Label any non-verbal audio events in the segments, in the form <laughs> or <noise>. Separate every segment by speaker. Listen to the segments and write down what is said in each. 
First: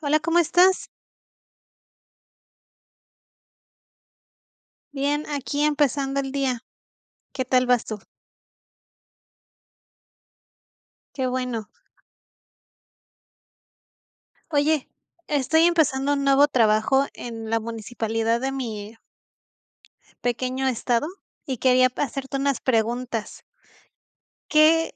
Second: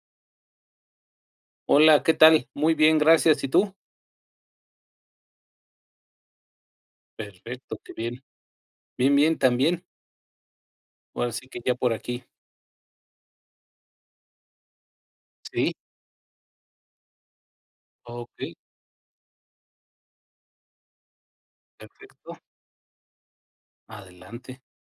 Speaker 1: Hola, ¿cómo estás?
Speaker 2: Hola, ¿qué tal? Muy bien, gracias. ¿Y tú?
Speaker 1: Bien, aquí empezando el día. ¿Qué tal
Speaker 2: Perfecto,
Speaker 1: vas
Speaker 2: qué
Speaker 1: tú?
Speaker 2: bien. Bien, bien, también.
Speaker 1: Qué
Speaker 2: Ahora sí que
Speaker 1: bueno.
Speaker 2: ya por aquí.
Speaker 1: Oye, estoy
Speaker 2: Sí,
Speaker 1: empezando un nuevo trabajo en la
Speaker 2: ok,
Speaker 1: municipalidad de mi pequeño estado y quería hacerte
Speaker 2: perfecto.
Speaker 1: unas preguntas.
Speaker 2: Adelante.
Speaker 1: ¿Qué,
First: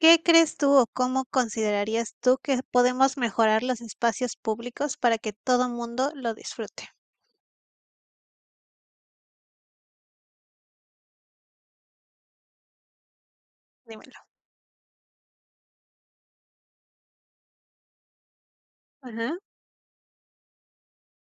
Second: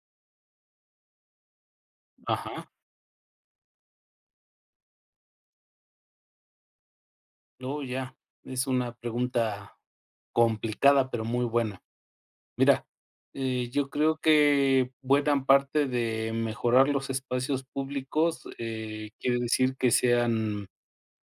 Speaker 1: qué crees tú o cómo considerarías tú que
Speaker 2: Ajá.
Speaker 1: podemos mejorar los espacios públicos para que todo mundo lo disfrute?
Speaker 2: Luego ya. Es una pregunta complicada, pero muy buena. Mira, yo creo
Speaker 1: Dímelo.
Speaker 2: que buena parte de mejorar los espacios públicos
Speaker 1: Ajá,
Speaker 2: quiere decir que sean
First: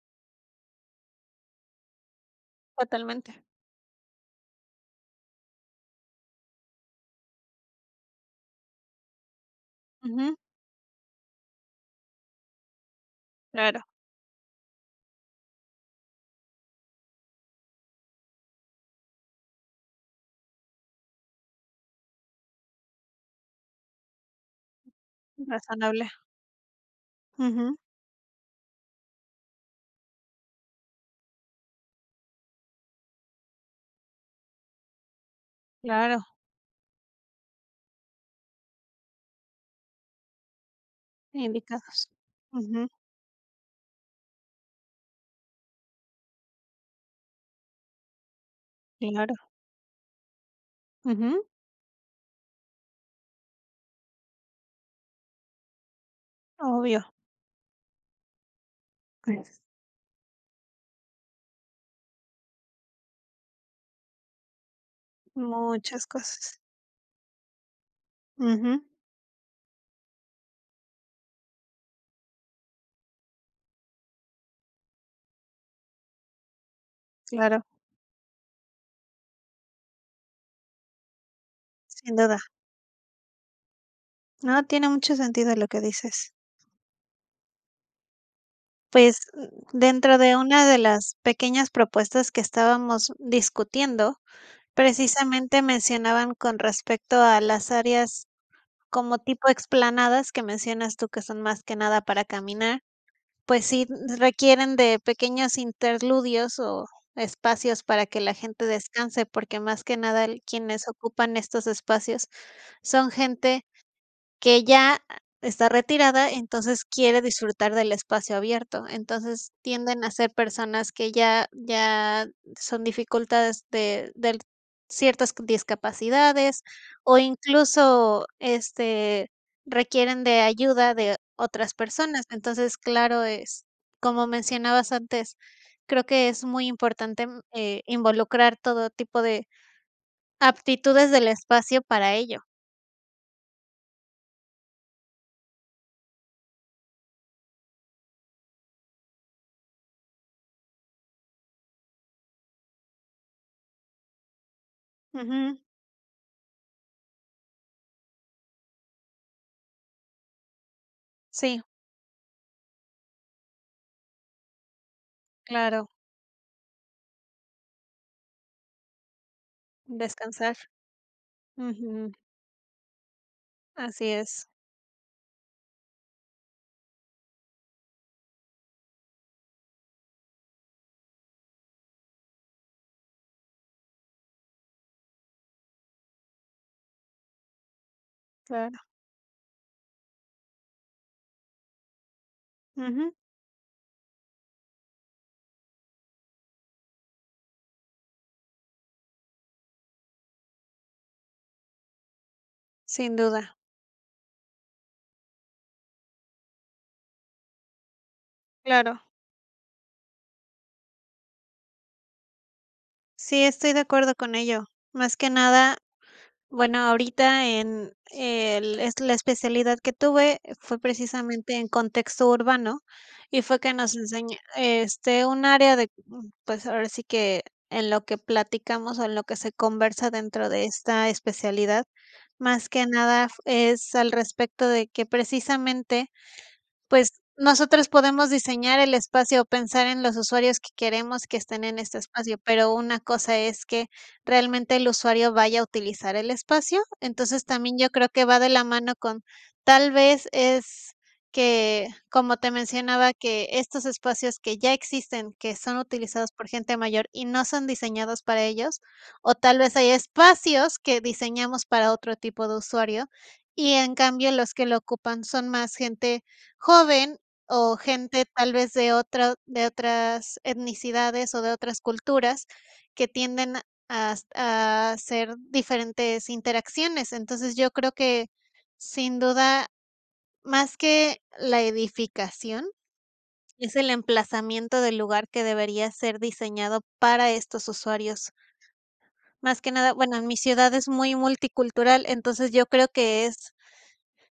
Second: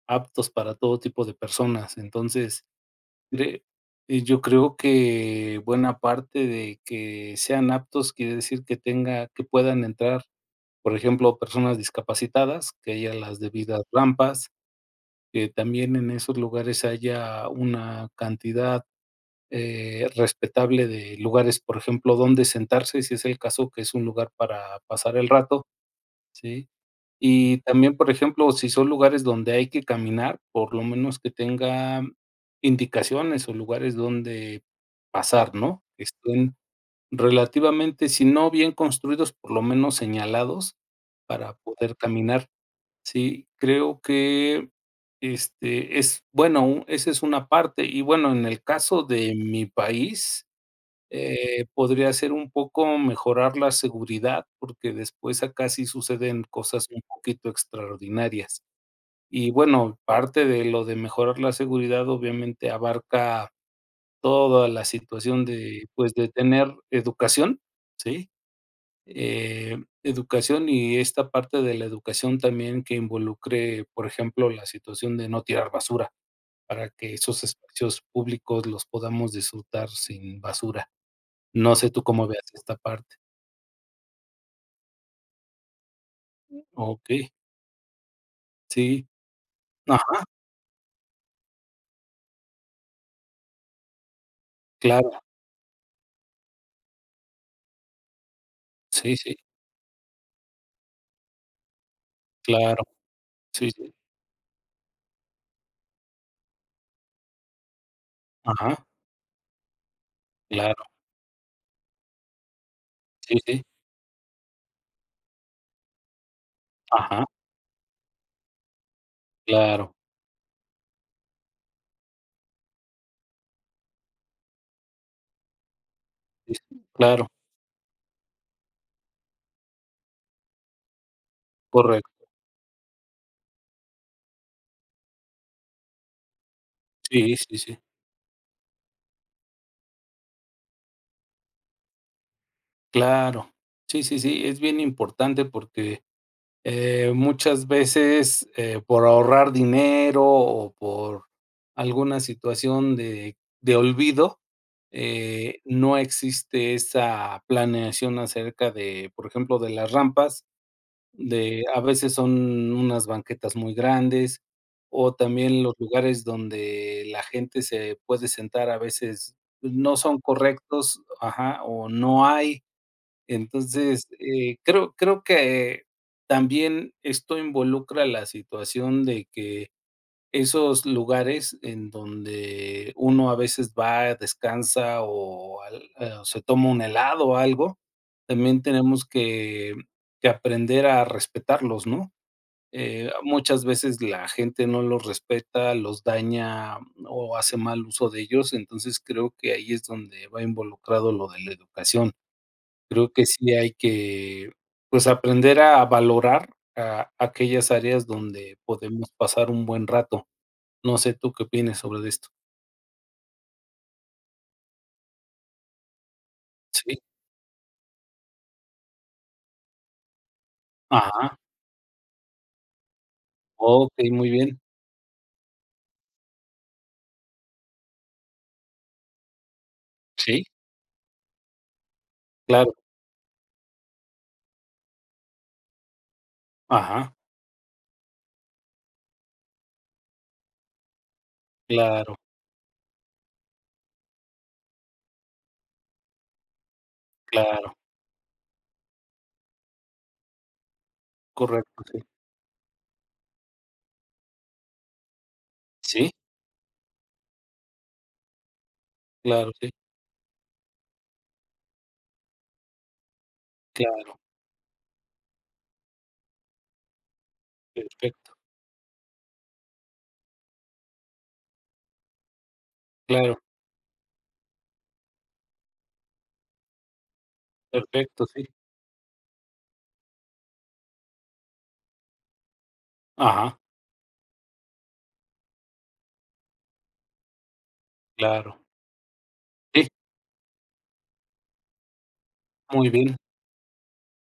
Speaker 2: aptos para todo tipo de personas. Entonces,
Speaker 1: totalmente.
Speaker 2: Cre yo creo que buena parte de que sean aptos quiere decir que puedan entrar,
Speaker 1: Ujú,
Speaker 2: por ejemplo, personas discapacitadas, que haya las
Speaker 1: claro,
Speaker 2: debidas rampas, que también en esos lugares haya una cantidad, respetable de lugares, por ejemplo, donde sentarse, si es el caso que es un lugar para pasar el rato.
Speaker 1: razonable.
Speaker 2: Sí. Y
Speaker 1: Ujú,
Speaker 2: también, por ejemplo, si son lugares donde hay que caminar, por lo menos que tenga indicaciones o lugares donde pasar, ¿no? Que
Speaker 1: claro,
Speaker 2: estén relativamente, si no bien construidos, por lo menos señalados para poder
Speaker 1: indicados.
Speaker 2: caminar.
Speaker 1: Ujú,
Speaker 2: Sí, creo que, este, es bueno, esa es una parte. Y bueno, en el caso
Speaker 1: claro.
Speaker 2: de mi país
Speaker 1: Ujú,
Speaker 2: podría ser un poco mejorar la seguridad, porque después acá sí suceden cosas un
Speaker 1: obvio.
Speaker 2: poquito extraordinarias. Y
Speaker 1: Pues,
Speaker 2: bueno, parte de lo de mejorar la seguridad obviamente abarca toda la situación de,
Speaker 1: muchas
Speaker 2: pues, de
Speaker 1: cosas.
Speaker 2: tener educación, ¿sí?
Speaker 1: Ujú,
Speaker 2: Eh, educación y esta parte de la educación también que involucre, por ejemplo, la situación de no tirar basura, para que esos
Speaker 1: claro,
Speaker 2: espacios públicos los podamos disfrutar sin basura. No sé tú
Speaker 1: sin
Speaker 2: cómo
Speaker 1: duda.
Speaker 2: veas esta parte.
Speaker 1: No, tiene mucho sentido lo que dices.
Speaker 2: Okey, sí.
Speaker 1: Pues, dentro
Speaker 2: Ajá,
Speaker 1: de una de las pequeñas propuestas que estábamos discutiendo,
Speaker 2: claro.
Speaker 1: precisamente mencionaban con respecto a las áreas
Speaker 2: Sí,
Speaker 1: como
Speaker 2: sí,
Speaker 1: tipo explanadas que mencionas tú, que son más que nada para caminar,
Speaker 2: claro.
Speaker 1: pues
Speaker 2: Sí,
Speaker 1: sí,
Speaker 2: sí.
Speaker 1: requieren de pequeños interludios o espacios para que la gente
Speaker 2: Ajá,
Speaker 1: descanse, porque más que nada el
Speaker 2: claro.
Speaker 1: quienes ocupan estos espacios son
Speaker 2: Sí, sí.
Speaker 1: gente que ya está retirada, entonces quiere
Speaker 2: Ajá,
Speaker 1: disfrutar del espacio abierto. Entonces
Speaker 2: claro.
Speaker 1: tienden a ser personas que ya son dificultades de ciertas
Speaker 2: Sí,
Speaker 1: discapacidades
Speaker 2: sí,
Speaker 1: o
Speaker 2: claro.
Speaker 1: incluso este, requieren de ayuda de otras
Speaker 2: Correcto.
Speaker 1: personas. Entonces, claro, es como mencionabas antes, creo que es muy importante
Speaker 2: Sí, sí, sí.
Speaker 1: involucrar todo tipo de aptitudes del espacio para ello.
Speaker 2: Claro. Sí, sí, sí, es bien importante porque, muchas veces, por ahorrar dinero o por alguna situación de olvido,
Speaker 1: Ujú,
Speaker 2: no existe esa planeación acerca de, por ejemplo, de las rampas.
Speaker 1: sí,
Speaker 2: De a veces son unas banquetas muy grandes, o también los
Speaker 1: claro.
Speaker 2: lugares donde la gente se puede sentar a veces no son
Speaker 1: Descansar.
Speaker 2: correctos, ajá, o
Speaker 1: Ujú,
Speaker 2: no hay. Entonces,
Speaker 1: así es,
Speaker 2: creo que también esto involucra la situación de que esos lugares en donde uno a veces va, descansa o se toma un helado o algo, también
Speaker 1: claro.
Speaker 2: tenemos que aprender a respetarlos, ¿no?
Speaker 1: Ujú,
Speaker 2: Muchas veces la gente no los respeta, los daña o hace mal uso de ellos, entonces creo que ahí es donde va involucrado lo de la educación. Creo
Speaker 1: sin
Speaker 2: que sí
Speaker 1: duda,
Speaker 2: hay que, pues, aprender a valorar a aquellas áreas donde
Speaker 1: claro.
Speaker 2: podemos pasar un buen rato. No sé tú qué opines sobre de esto.
Speaker 1: Sí, estoy de acuerdo con ello. Más que nada, bueno,
Speaker 2: Sí,
Speaker 1: ahorita en el es la especialidad que tuve fue
Speaker 2: ajá,
Speaker 1: precisamente en contexto urbano y fue que
Speaker 2: ok,
Speaker 1: nos
Speaker 2: muy
Speaker 1: enseñó
Speaker 2: bien.
Speaker 1: este, un área de, pues ahora sí que en lo que platicamos o en lo que se conversa
Speaker 2: Sí,
Speaker 1: dentro de esta especialidad, más
Speaker 2: claro,
Speaker 1: que nada es al respecto de que precisamente pues,
Speaker 2: ajá,
Speaker 1: nosotros podemos diseñar el espacio o pensar en los usuarios que queremos que estén en este
Speaker 2: claro,
Speaker 1: espacio, pero una cosa es que realmente el usuario vaya a utilizar el espacio. Entonces,
Speaker 2: claro,
Speaker 1: también yo creo que va de la mano con tal vez es
Speaker 2: correcto,
Speaker 1: que,
Speaker 2: sí.
Speaker 1: como te mencionaba, que estos espacios que ya existen, que son
Speaker 2: Sí,
Speaker 1: utilizados por gente mayor y no son diseñados para ellos, o
Speaker 2: claro,
Speaker 1: tal
Speaker 2: sí,
Speaker 1: vez hay espacios que diseñamos para otro tipo de usuario, y en
Speaker 2: claro,
Speaker 1: cambio los que lo ocupan son más gente joven o gente
Speaker 2: perfecto,
Speaker 1: tal vez de otra de otras etnicidades o de otras culturas que
Speaker 2: claro,
Speaker 1: tienden a hacer diferentes interacciones. Entonces, yo creo
Speaker 2: perfecto,
Speaker 1: que
Speaker 2: sí,
Speaker 1: sin duda, más que la edificación,
Speaker 2: ajá,
Speaker 1: es el emplazamiento del lugar que debería ser diseñado para estos usuarios.
Speaker 2: claro,
Speaker 1: Más que
Speaker 2: sí,
Speaker 1: nada, bueno, mi ciudad es muy multicultural, entonces yo
Speaker 2: muy
Speaker 1: creo
Speaker 2: bien,
Speaker 1: que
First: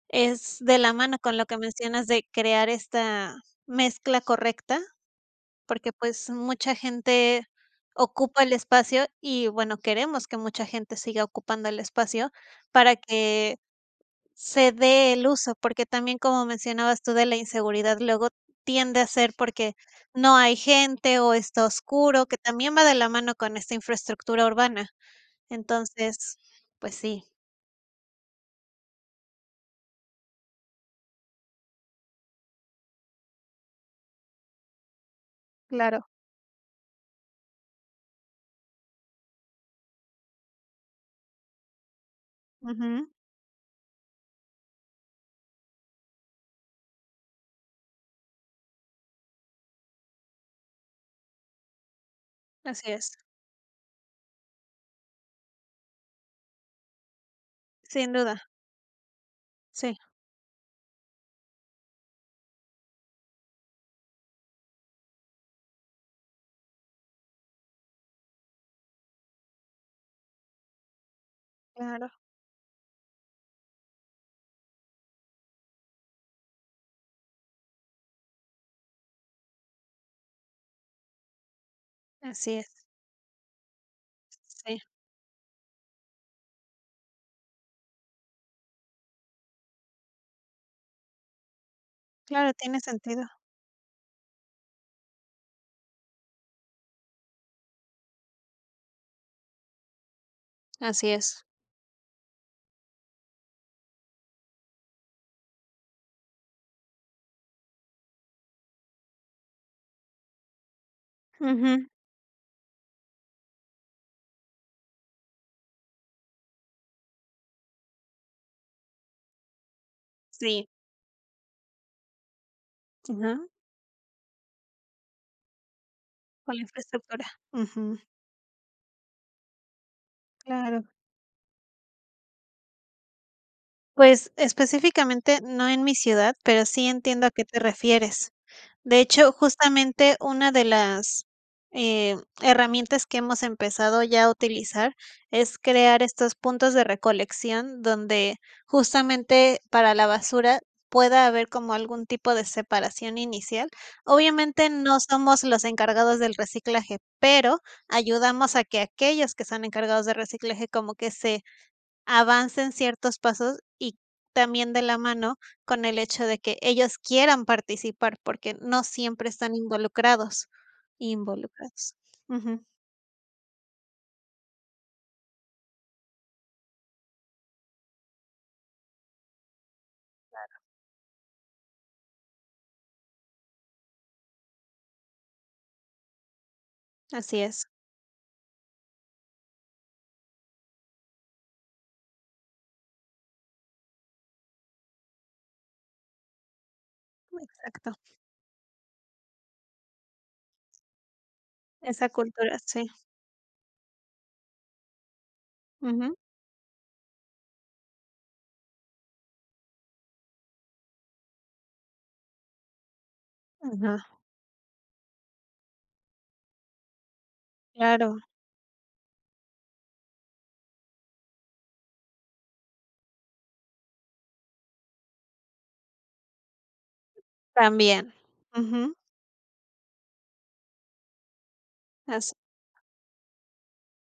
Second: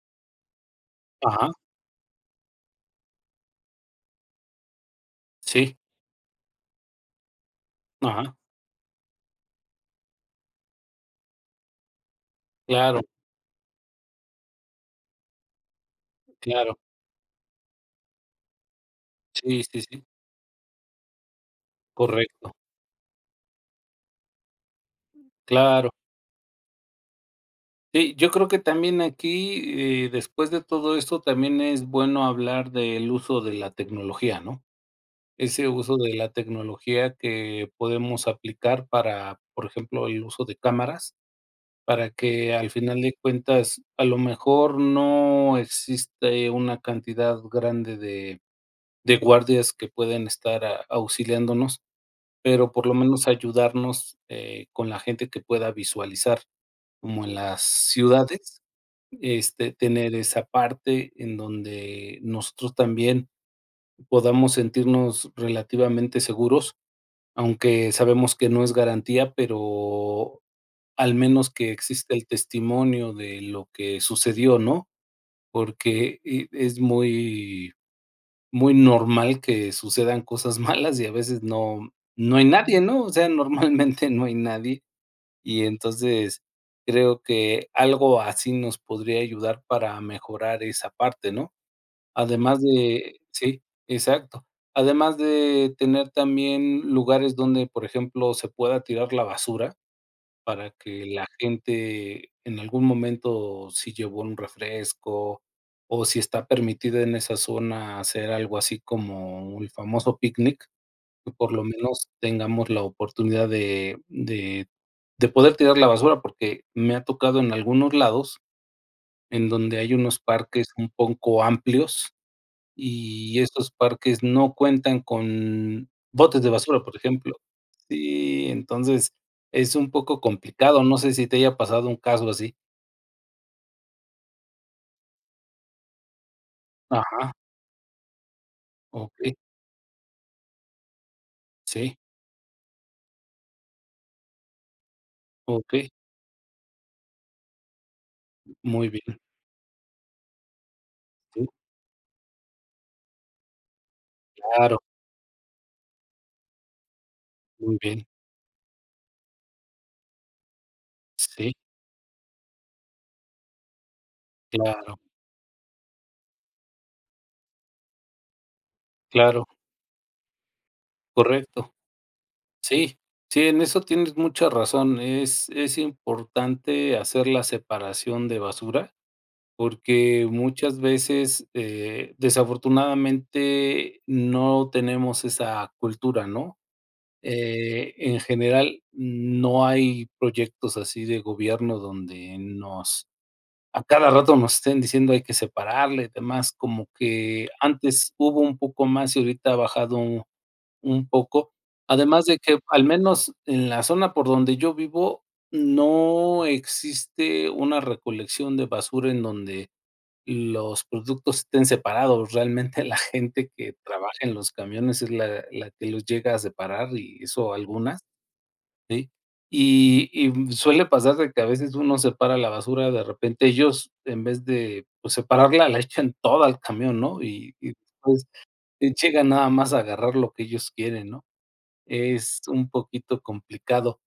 Speaker 1: es de la mano con lo
Speaker 2: ajá,
Speaker 1: que mencionas de crear esta mezcla correcta,
Speaker 2: sí,
Speaker 1: porque, pues, mucha gente
Speaker 2: ajá,
Speaker 1: ocupa el espacio y, bueno, queremos que mucha gente siga ocupando el espacio para
Speaker 2: claro,
Speaker 1: que se dé el uso, porque también, como
Speaker 2: claro,
Speaker 1: mencionabas tú de la inseguridad, luego tiende a ser
Speaker 2: sí,
Speaker 1: porque
Speaker 2: sí, sí,
Speaker 1: no hay gente o está oscuro, que
Speaker 2: correcto,
Speaker 1: también va de la mano con esta infraestructura urbana.
Speaker 2: claro.
Speaker 1: Entonces, pues sí,
Speaker 2: Sí, yo creo que también aquí, después de todo esto, también es bueno hablar del uso de la tecnología, ¿no? Ese uso
Speaker 1: claro.
Speaker 2: de la tecnología que podemos aplicar para, por ejemplo, el uso de cámaras, para que al final
Speaker 1: Ujú,
Speaker 2: de cuentas, a lo mejor no existe una cantidad grande de guardias que pueden estar a auxiliándonos, pero por
Speaker 1: así
Speaker 2: lo
Speaker 1: es,
Speaker 2: menos ayudarnos, con la gente que pueda visualizar, como en las
Speaker 1: sin duda,
Speaker 2: ciudades, este,
Speaker 1: sí,
Speaker 2: tener esa parte en donde nosotros también podamos sentirnos relativamente seguros, aunque sabemos que no es garantía, pero al menos que exista
Speaker 1: claro.
Speaker 2: el testimonio de lo que sucedió, ¿no? Porque, es muy normal que sucedan cosas <laughs> malas y a veces no hay
Speaker 1: Así
Speaker 2: nadie,
Speaker 1: es.
Speaker 2: ¿no? O sea, normalmente no hay
Speaker 1: Sí,
Speaker 2: nadie, y entonces creo que algo así nos podría ayudar para mejorar esa parte, ¿no?
Speaker 1: claro,
Speaker 2: Además
Speaker 1: tiene
Speaker 2: de
Speaker 1: sentido.
Speaker 2: sí, exacto. Además de tener también lugares donde, por ejemplo, se pueda tirar la basura para que
Speaker 1: Así
Speaker 2: la
Speaker 1: es.
Speaker 2: gente en algún momento, si llevó un refresco o si está permitido en esa zona hacer algo así como el famoso picnic, que por lo
Speaker 1: Ujú,
Speaker 2: menos tengamos la oportunidad de poder tirar la basura, porque me ha tocado en algunos lados en donde hay unos parques
Speaker 1: sí.
Speaker 2: un poco amplios
Speaker 1: Ajá,
Speaker 2: y esos parques no cuentan con botes de
Speaker 1: con la
Speaker 2: basura, por
Speaker 1: infraestructura.
Speaker 2: ejemplo.
Speaker 1: Ujú,
Speaker 2: Sí, entonces es un poco complicado,
Speaker 1: claro.
Speaker 2: no sé si te haya pasado un caso así.
Speaker 1: Pues, específicamente, no en mi ciudad, pero sí entiendo a
Speaker 2: Ajá,
Speaker 1: qué te refieres. De hecho,
Speaker 2: okey,
Speaker 1: justamente una de las,
Speaker 2: sí,
Speaker 1: herramientas que hemos empezado ya a utilizar es
Speaker 2: okey,
Speaker 1: crear estos puntos de recolección donde
Speaker 2: muy bien,
Speaker 1: justamente para la basura pueda
Speaker 2: sí,
Speaker 1: haber como algún tipo de separación inicial. Obviamente
Speaker 2: claro,
Speaker 1: no somos los encargados del reciclaje, pero
Speaker 2: muy bien,
Speaker 1: ayudamos a que aquellos que son encargados de reciclaje como que se
Speaker 2: sí,
Speaker 1: avancen ciertos pasos y también de
Speaker 2: claro,
Speaker 1: la mano con el hecho de que ellos quieran participar, porque no siempre
Speaker 2: claro,
Speaker 1: están involucrados,
Speaker 2: correcto.
Speaker 1: involucrados. Ujú,
Speaker 2: Sí, sí, en eso tienes mucha razón, es importante hacer la separación de basura. Porque muchas veces, desafortunadamente, no tenemos esa cultura, ¿no?
Speaker 1: así es,
Speaker 2: En general, no hay proyectos así de gobierno donde nos a cada rato nos estén diciendo: "Hay que separarle, y demás, como que
Speaker 1: exacto.
Speaker 2: antes hubo un poco más y ahorita ha bajado un poco.
Speaker 1: Esa
Speaker 2: Además de que,
Speaker 1: cultura,
Speaker 2: al
Speaker 1: sí.
Speaker 2: menos en la zona por donde yo vivo,
Speaker 1: Ujú,
Speaker 2: no existe una recolección de basura en donde los productos estén separados. Realmente la gente que
Speaker 1: ajá,
Speaker 2: trabaja en los camiones es la que los llega a separar y eso algunas,
Speaker 1: claro,
Speaker 2: ¿sí? Suele pasar de que a veces uno separa la basura, de repente ellos, en vez de, pues, separarla, la echan toda al camión, ¿no? Y
Speaker 1: también.
Speaker 2: después,
Speaker 1: Ujú,
Speaker 2: llegan nada más a agarrar lo que ellos quieren, ¿no?
Speaker 1: así,
Speaker 2: Es un poquito complicado.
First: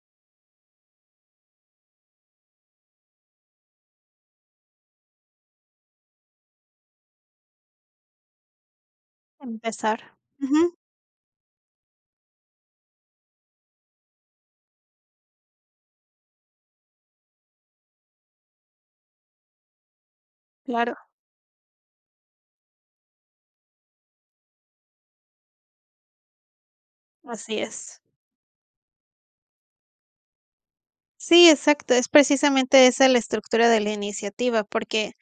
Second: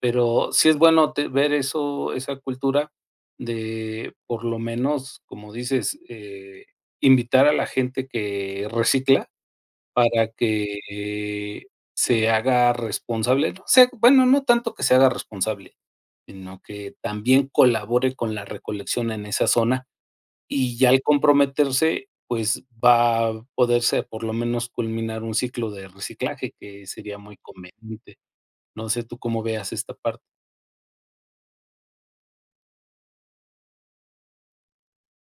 Speaker 2: Pero sí es bueno te ver eso, esa cultura de, por lo menos, como dices, invitar a la gente que recicla
Speaker 1: empezar.
Speaker 2: para
Speaker 1: Ujú,
Speaker 2: que, se haga responsable, no sé, bueno, no tanto que se haga responsable, sino que también colabore con la recolección en esa zona, y ya
Speaker 1: claro,
Speaker 2: al comprometerse, pues, va a poderse, por lo menos, culminar un ciclo de reciclaje, que sería muy
Speaker 1: así es.
Speaker 2: conveniente. No sé tú cómo veas esta parte.
Speaker 1: Sí, exacto, es precisamente esa la estructura de la iniciativa, porque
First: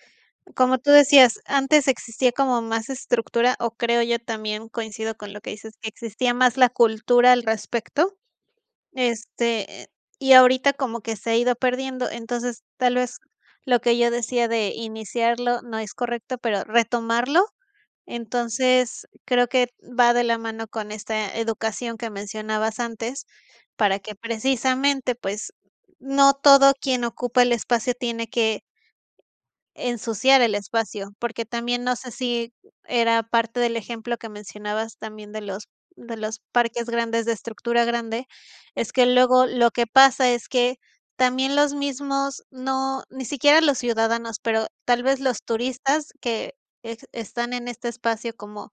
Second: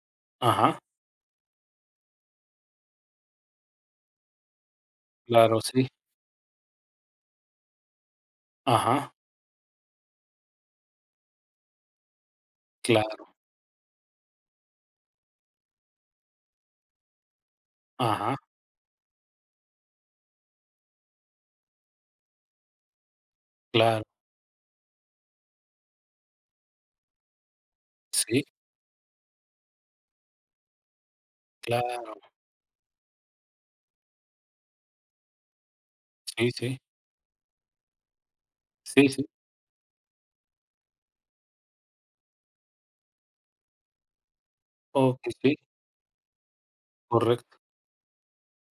Speaker 1: como
Speaker 2: Ajá.
Speaker 1: tú decías, antes existía como más estructura, o creo yo también coincido con lo que
Speaker 2: Claro,
Speaker 1: dices,
Speaker 2: sí.
Speaker 1: que existía más la cultura al respecto,
Speaker 2: Ajá,
Speaker 1: este, y ahorita como que se ha ido perdiendo. Entonces, tal vez
Speaker 2: claro,
Speaker 1: lo que yo decía de iniciarlo no es correcto, pero retomarlo.
Speaker 2: ajá,
Speaker 1: Entonces, creo que va de la mano con esta educación que mencionabas antes, para
Speaker 2: claro,
Speaker 1: que precisamente, pues, no todo quien ocupa el espacio tiene
Speaker 2: sí,
Speaker 1: que ensuciar el espacio, porque también no sé
Speaker 2: claro,
Speaker 1: si era parte del ejemplo que mencionabas también de los
Speaker 2: sí, sí,
Speaker 1: parques grandes de estructura grande, es que
Speaker 2: sí, sí,
Speaker 1: luego lo que pasa es que también los mismos no, ni siquiera los ciudadanos, pero tal vez
Speaker 2: okey,
Speaker 1: los
Speaker 2: sí,
Speaker 1: turistas que ex están
Speaker 2: correcto.
Speaker 1: en este espacio como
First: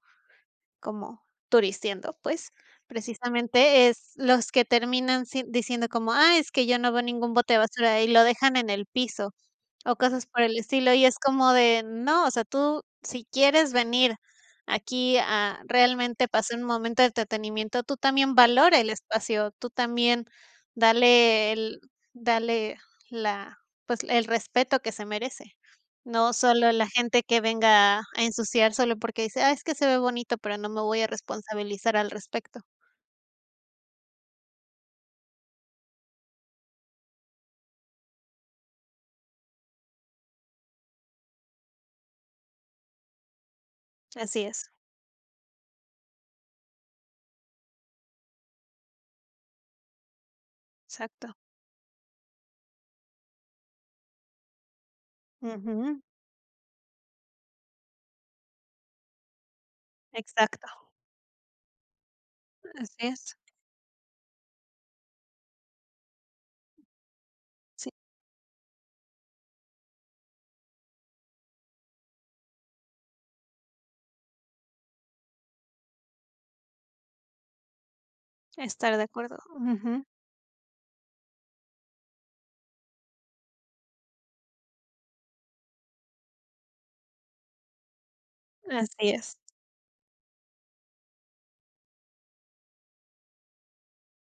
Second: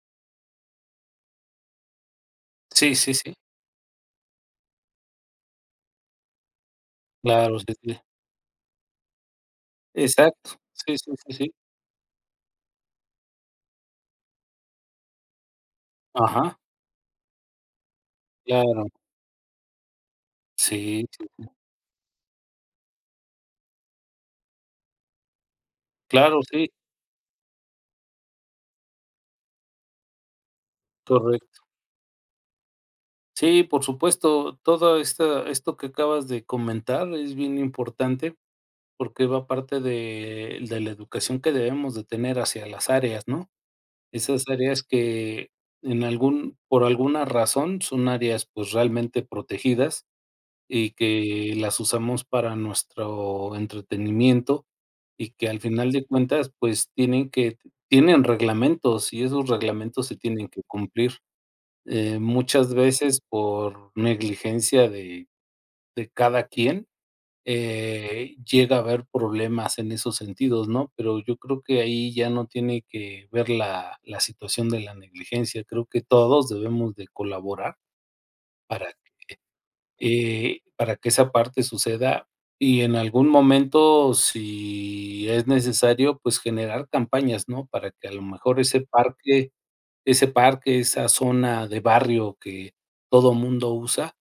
Speaker 1: como turisteando, pues,
Speaker 2: Sí, sí, sí,
Speaker 1: precisamente es los que terminan si diciendo como: "Ah, es que yo no veo ningún bote
Speaker 2: claro,
Speaker 1: de
Speaker 2: sí, sí.
Speaker 1: basura", y lo dejan en el piso. O cosas por
Speaker 2: Exacto,
Speaker 1: el estilo,
Speaker 2: sí,
Speaker 1: y
Speaker 2: sí,
Speaker 1: es
Speaker 2: sí, sí,
Speaker 1: como de, no, o sea, tú si quieres venir aquí a realmente pasar
Speaker 2: ajá,
Speaker 1: un momento de entretenimiento, tú también valora
Speaker 2: claro,
Speaker 1: el espacio, tú también
Speaker 2: sí, sí,
Speaker 1: dale el dale la pues, el respeto que se merece. No
Speaker 2: claro, sí,
Speaker 1: solo la gente que venga a ensuciar solo porque dice: "Ah, es que se ve bonito, pero no me voy a
Speaker 2: correcto.
Speaker 1: responsabilizar al respecto".
Speaker 2: Sí, por supuesto, todo esta esto que acabas de comentar es bien importante, porque va parte de la educación que debemos de tener hacia las áreas, ¿no?
Speaker 1: Así
Speaker 2: Esas
Speaker 1: es,
Speaker 2: áreas que en algún por alguna razón son áreas, pues, realmente protegidas y
Speaker 1: exacto.
Speaker 2: que las usamos para nuestro entretenimiento y que al final
Speaker 1: Ujú,
Speaker 2: de cuentas, pues, tienen reglamentos y esos reglamentos se tienen que
Speaker 1: exacto,
Speaker 2: cumplir, muchas
Speaker 1: así
Speaker 2: veces
Speaker 1: es.
Speaker 2: por negligencia de cada quien
Speaker 1: Sí,
Speaker 2: llega a haber problemas en esos sentidos, ¿no? Pero yo creo que ahí ya no tiene que ver la situación de la negligencia. Creo que todos debemos de colaborar para,
Speaker 1: estar de acuerdo. Ujú,
Speaker 2: para que esa parte suceda y en algún momento, si es necesario, pues generar campañas, ¿no? Para que a lo mejor
Speaker 1: así es.
Speaker 2: ese parque, esa zona de barrio que todo mundo usa,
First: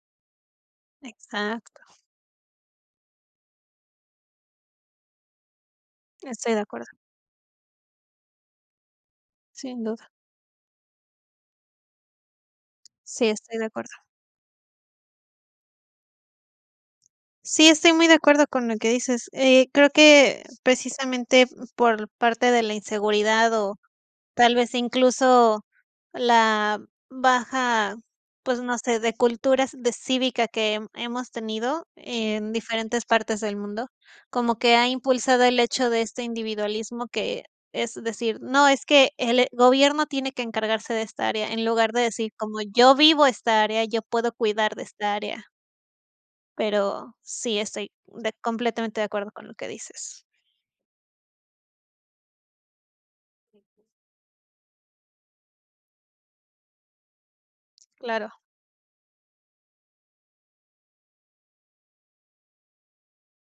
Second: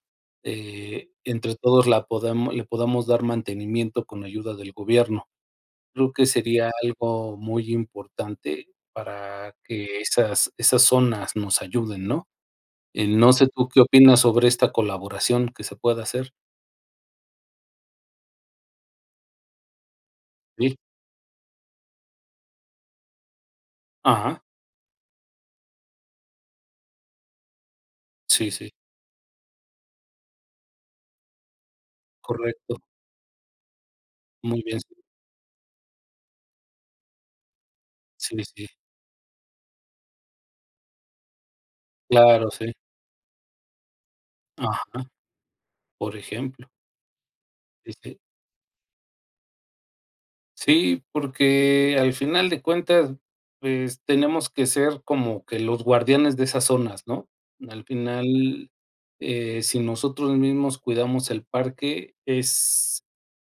Speaker 2: entre
Speaker 1: Exacto,
Speaker 2: todos la podamo le podamos dar mantenimiento con ayuda del gobierno. Creo que
Speaker 1: estoy de
Speaker 2: sería
Speaker 1: acuerdo,
Speaker 2: algo muy importante para
Speaker 1: sin
Speaker 2: que
Speaker 1: duda.
Speaker 2: esas zonas nos ayuden, ¿no?
Speaker 1: Sí,
Speaker 2: No sé
Speaker 1: estoy de
Speaker 2: tú qué
Speaker 1: acuerdo.
Speaker 2: opinas sobre esta colaboración que se pueda hacer.
Speaker 1: Sí, estoy muy de acuerdo con lo que dices. Creo que
Speaker 2: Sí.
Speaker 1: precisamente por parte de la inseguridad o
Speaker 2: Ajá.
Speaker 1: tal vez incluso la baja,
Speaker 2: Sí,
Speaker 1: pues,
Speaker 2: sí,
Speaker 1: no sé, de culturas de cívica que hemos tenido en
Speaker 2: correcto.
Speaker 1: diferentes partes del mundo, como
Speaker 2: Muy
Speaker 1: que
Speaker 2: bien.
Speaker 1: ha impulsado el hecho de este individualismo que es
Speaker 2: Sí,
Speaker 1: decir:
Speaker 2: sí, sí,
Speaker 1: "No, es que el gobierno tiene que encargarse de esta área", en lugar de decir
Speaker 2: claro,
Speaker 1: como:
Speaker 2: sí.
Speaker 1: "Yo vivo esta área, yo puedo cuidar de
Speaker 2: Ajá,
Speaker 1: esta área",
Speaker 2: por ejemplo.
Speaker 1: pero sí estoy
Speaker 2: Sí, sí.
Speaker 1: de completamente de acuerdo con lo que dices.
Speaker 2: Sí, porque al final de cuentas, pues, tenemos que ser como que los guardianes de esas zonas, ¿no? Al
Speaker 1: Claro,
Speaker 2: final, si nosotros mismos cuidamos el parque, es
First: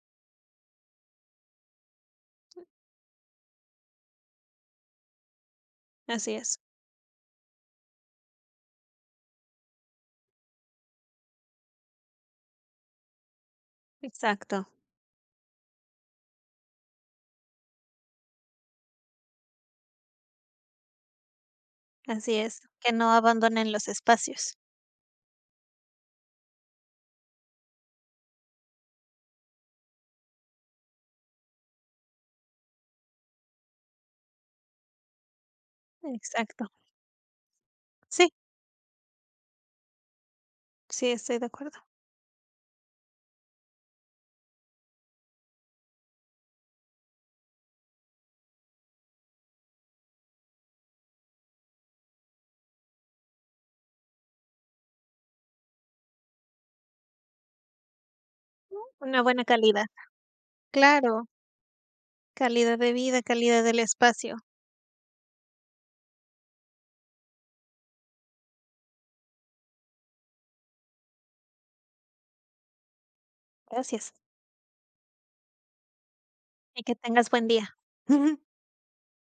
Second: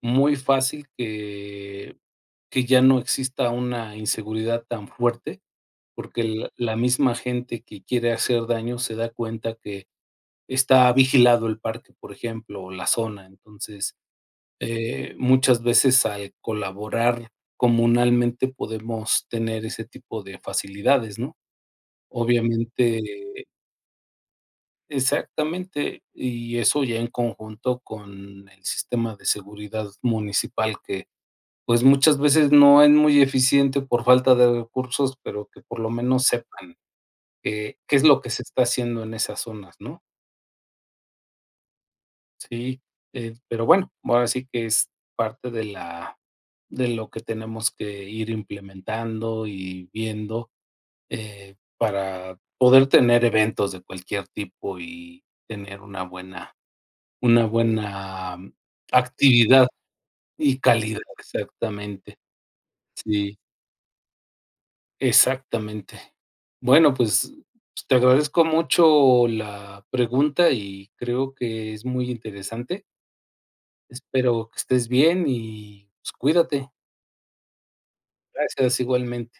Speaker 2: muy fácil que ya no exista una inseguridad tan fuerte, porque
Speaker 1: así
Speaker 2: la
Speaker 1: es.
Speaker 2: la misma gente que quiere hacer daño se da cuenta que está vigilado el parque, por ejemplo, o la zona. Entonces
Speaker 1: Exacto.
Speaker 2: muchas veces al colaborar comunalmente podemos tener ese tipo de facilidades, ¿no?
Speaker 1: Así es, que
Speaker 2: Obviamente
Speaker 1: no abandonen los espacios.
Speaker 2: exactamente, y eso ya en conjunto con el sistema de seguridad municipal que, pues, muchas veces no es muy eficiente por falta de recursos, pero que por lo menos
Speaker 1: Exacto.
Speaker 2: sepan, qué es lo que
Speaker 1: Sí,
Speaker 2: se está haciendo en esas zonas, ¿no?
Speaker 1: sí, estoy de acuerdo.
Speaker 2: Sí, pero bueno, ahora sí que es parte de la de lo que tenemos que ir implementando y viendo, para poder tener eventos de cualquier tipo y tener una buena una buena mm,
Speaker 1: Una buena
Speaker 2: actividad
Speaker 1: calidad.
Speaker 2: y calidad,
Speaker 1: Claro,
Speaker 2: exactamente.
Speaker 1: calidad de vida,
Speaker 2: Sí,
Speaker 1: calidad del espacio.
Speaker 2: exactamente. Bueno, pues, te agradezco mucho la pregunta y creo que es muy interesante.
Speaker 1: Gracias,
Speaker 2: Espero que estés bien y, pues, cuídate.
Speaker 1: y que tengas buen día. <laughs> Bye.
Speaker 2: Gracias, igualmente.